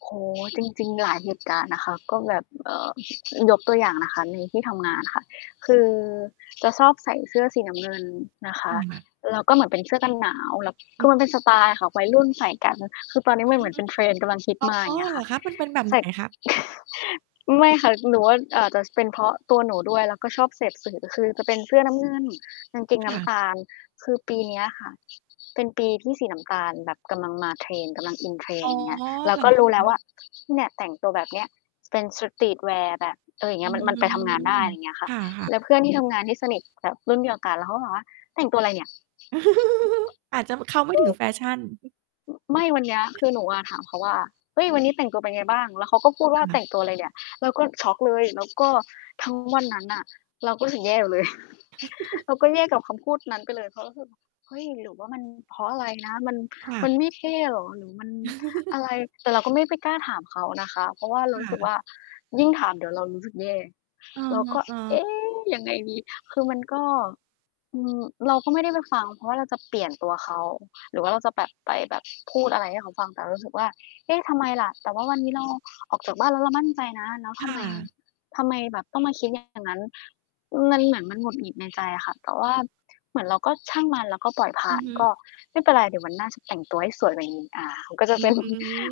โอ้โฮ จริง ๆ หลายเหตุการณ์นะคะ ก็แบบ เอ่อ ยกตัวอย่างนะคะในที่ทำงานค่ะ คือจะชอบใส่เสื้อสีน้ำเงินนะคะ ค่ะ แล้วก็เหมือนเป็นเสื้อกันหนาว แล้ว คอืืออมันเฮป็นสึ ไตล์ค่ะ วัยรุ่นใส่กัน คือตอนเนี้ยอ มันอเหืมือ อนเป็น trend กำลังฮิตอมา อย๋่อ างเงี้ยเหรค่อะ คะ มันเป็นแบบ ใสไห่ น คะ? ไม่ค่ะ หนูว่าอาจจะเป็นเพราะตัวหนูด้วย แล้วก็ชอบเสพสื่อ คือจะเป็นเสื้อน้ำเงิน กางเกงคน้่ำะ ตาล คือปีเนี้ยค่ะเป็นปีที่สีน้ำตาลแบบกำลังมา trend กำลัง in อ๋trend อ อย่างเงี้เหย เรารอก็ครู้แล้วะ? ว่า เนี่ย แต่งตัวแบบเนี้ยเป็น Streetwear แบบ เออ อย่างเงอีื้ย มัน มันไปทำงานได้ ม อะไรเงี้ยค่คะ ่ะ แลๆ ้วเพื่อน ที่ทำงานที่สนิทแบบรุ่นเดียวกัน แล้วเขาก็บอกว่า "แต่งตัวอะไรเนี่ย?" อาจจะ บ เข้าไม่ถึงแฟชั่น ไม่ วันเนี้ยคือหนูอะถามเขาว่า "เฮ้ย วันนี้แต่งตัวเป็นไงบ้าง?" แล้วเขาก็พูดว่คา ่"แตะ ่งตัวอะไรเนี่ย?" เราก็ช็อกเลย แล้วก็ทั้งวันนั้นน่ะเราก็รู้สึกแย่อยู่เลย เราก็แย่กับคำพูดนั้นไปเลย เพราะรู้สึก เฮ้ย หรือว่ามัน เพราะอะไรนะ มัน ค่มัะ นไม่เท่เหรอ หรือมันอะไร? แต่เราก็ไม่ไปกล้าถามเขานะคะ เพราะว่าเราครู้่สึกวะ ่า ยิ่งถามเดี๋ยวเรารู้สึกแย่ เอเราก็ อ เอๆ ๊ ยังไงดี? คือมันก็ อืม เราก็ไม่ได้ไปฟัง เพราะว่าเราจะเปลี่ยนตัวเขา หรือว่าเราจะแบบไปแบบพูดอะไรให้เขาฟัง แต่เรารู้สึกว่า เอ๊ะ ทำไมล่ะ? แต่ว่าวันนี้เราออกจากบ้านแล้วเรามั่นใจนะ แล้วทคำไม ่ะ ทำไมแบบต้องมาคิดอย่าง [unintelligible] นั้น? อือ มันเหมือนมันหงุดหงิดในใจอะค่ะ แต่ว่าเหมือนเราก็ช่างมันแล้วก็ปล่อยผอ่ืาอน ฮึ ก็ไม่เป็นไรเดี๋ยววันหน้าจะแต่งตัวให้สวยกว่านี้ อา มันก็จะ อืเป็น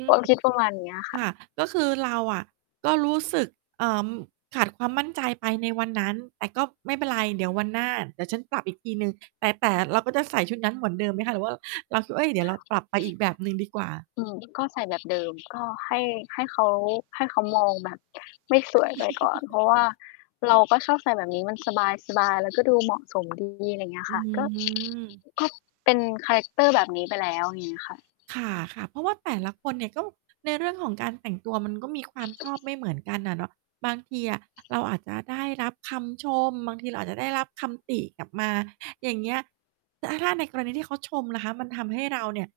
ม ความคิดประมาณนี้อะคค่ะ ่ะ ก็คือเราอะก็รู้สึก เอ่อ ขาดความมั่นใจไปในวันนั้น แต่ก็ไม่เป็นไรเดี๋ยววันหน้าเดี๋ยวฉันปรับอีกทีหนึ่ง แต่ แต่เราก็จะใส่ชุดนั้นเหมือนเดิมไหมคะ? หรือว่า เราคิดว่า เฮ่ย เดี๋ยวเราปรับไปอีกแบบหนึ่งดีกว่า? อืม ก็ใส่แบบเดิม ก็ให้ ให้เขา ให้เขามองแบบไม่สวยไปก่อน เพราะว่าเราก็ชอบใส่แบบนี้ มันสบาย ๆ แล้วก็ดูเหมาะสม ดี อะไรเงี้ยอืค่ะ ก็ ม ก็เป็นคาแรกเตอร์แบบนี้ไปแล้ว งี้ค่ะ ค่ะ ๆ เพราะว่าแต่ละคนเนี่ย ก็ในเรื่องของการแต่งตัวมันก็มีความชอบไม่เหมือนกันน่ะเนาะ บางทีอะเราอาจจะได้รับคำชม บางทีเราอาจจะได้รับคำติกลับมา อย่างเงี้ย แล้วถ้าในกรณีที่เขาชมล่ะคะ มันทำให้เราเนี่ย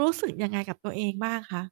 รู้สึกยังไงกับตัวเองบ้างคะ?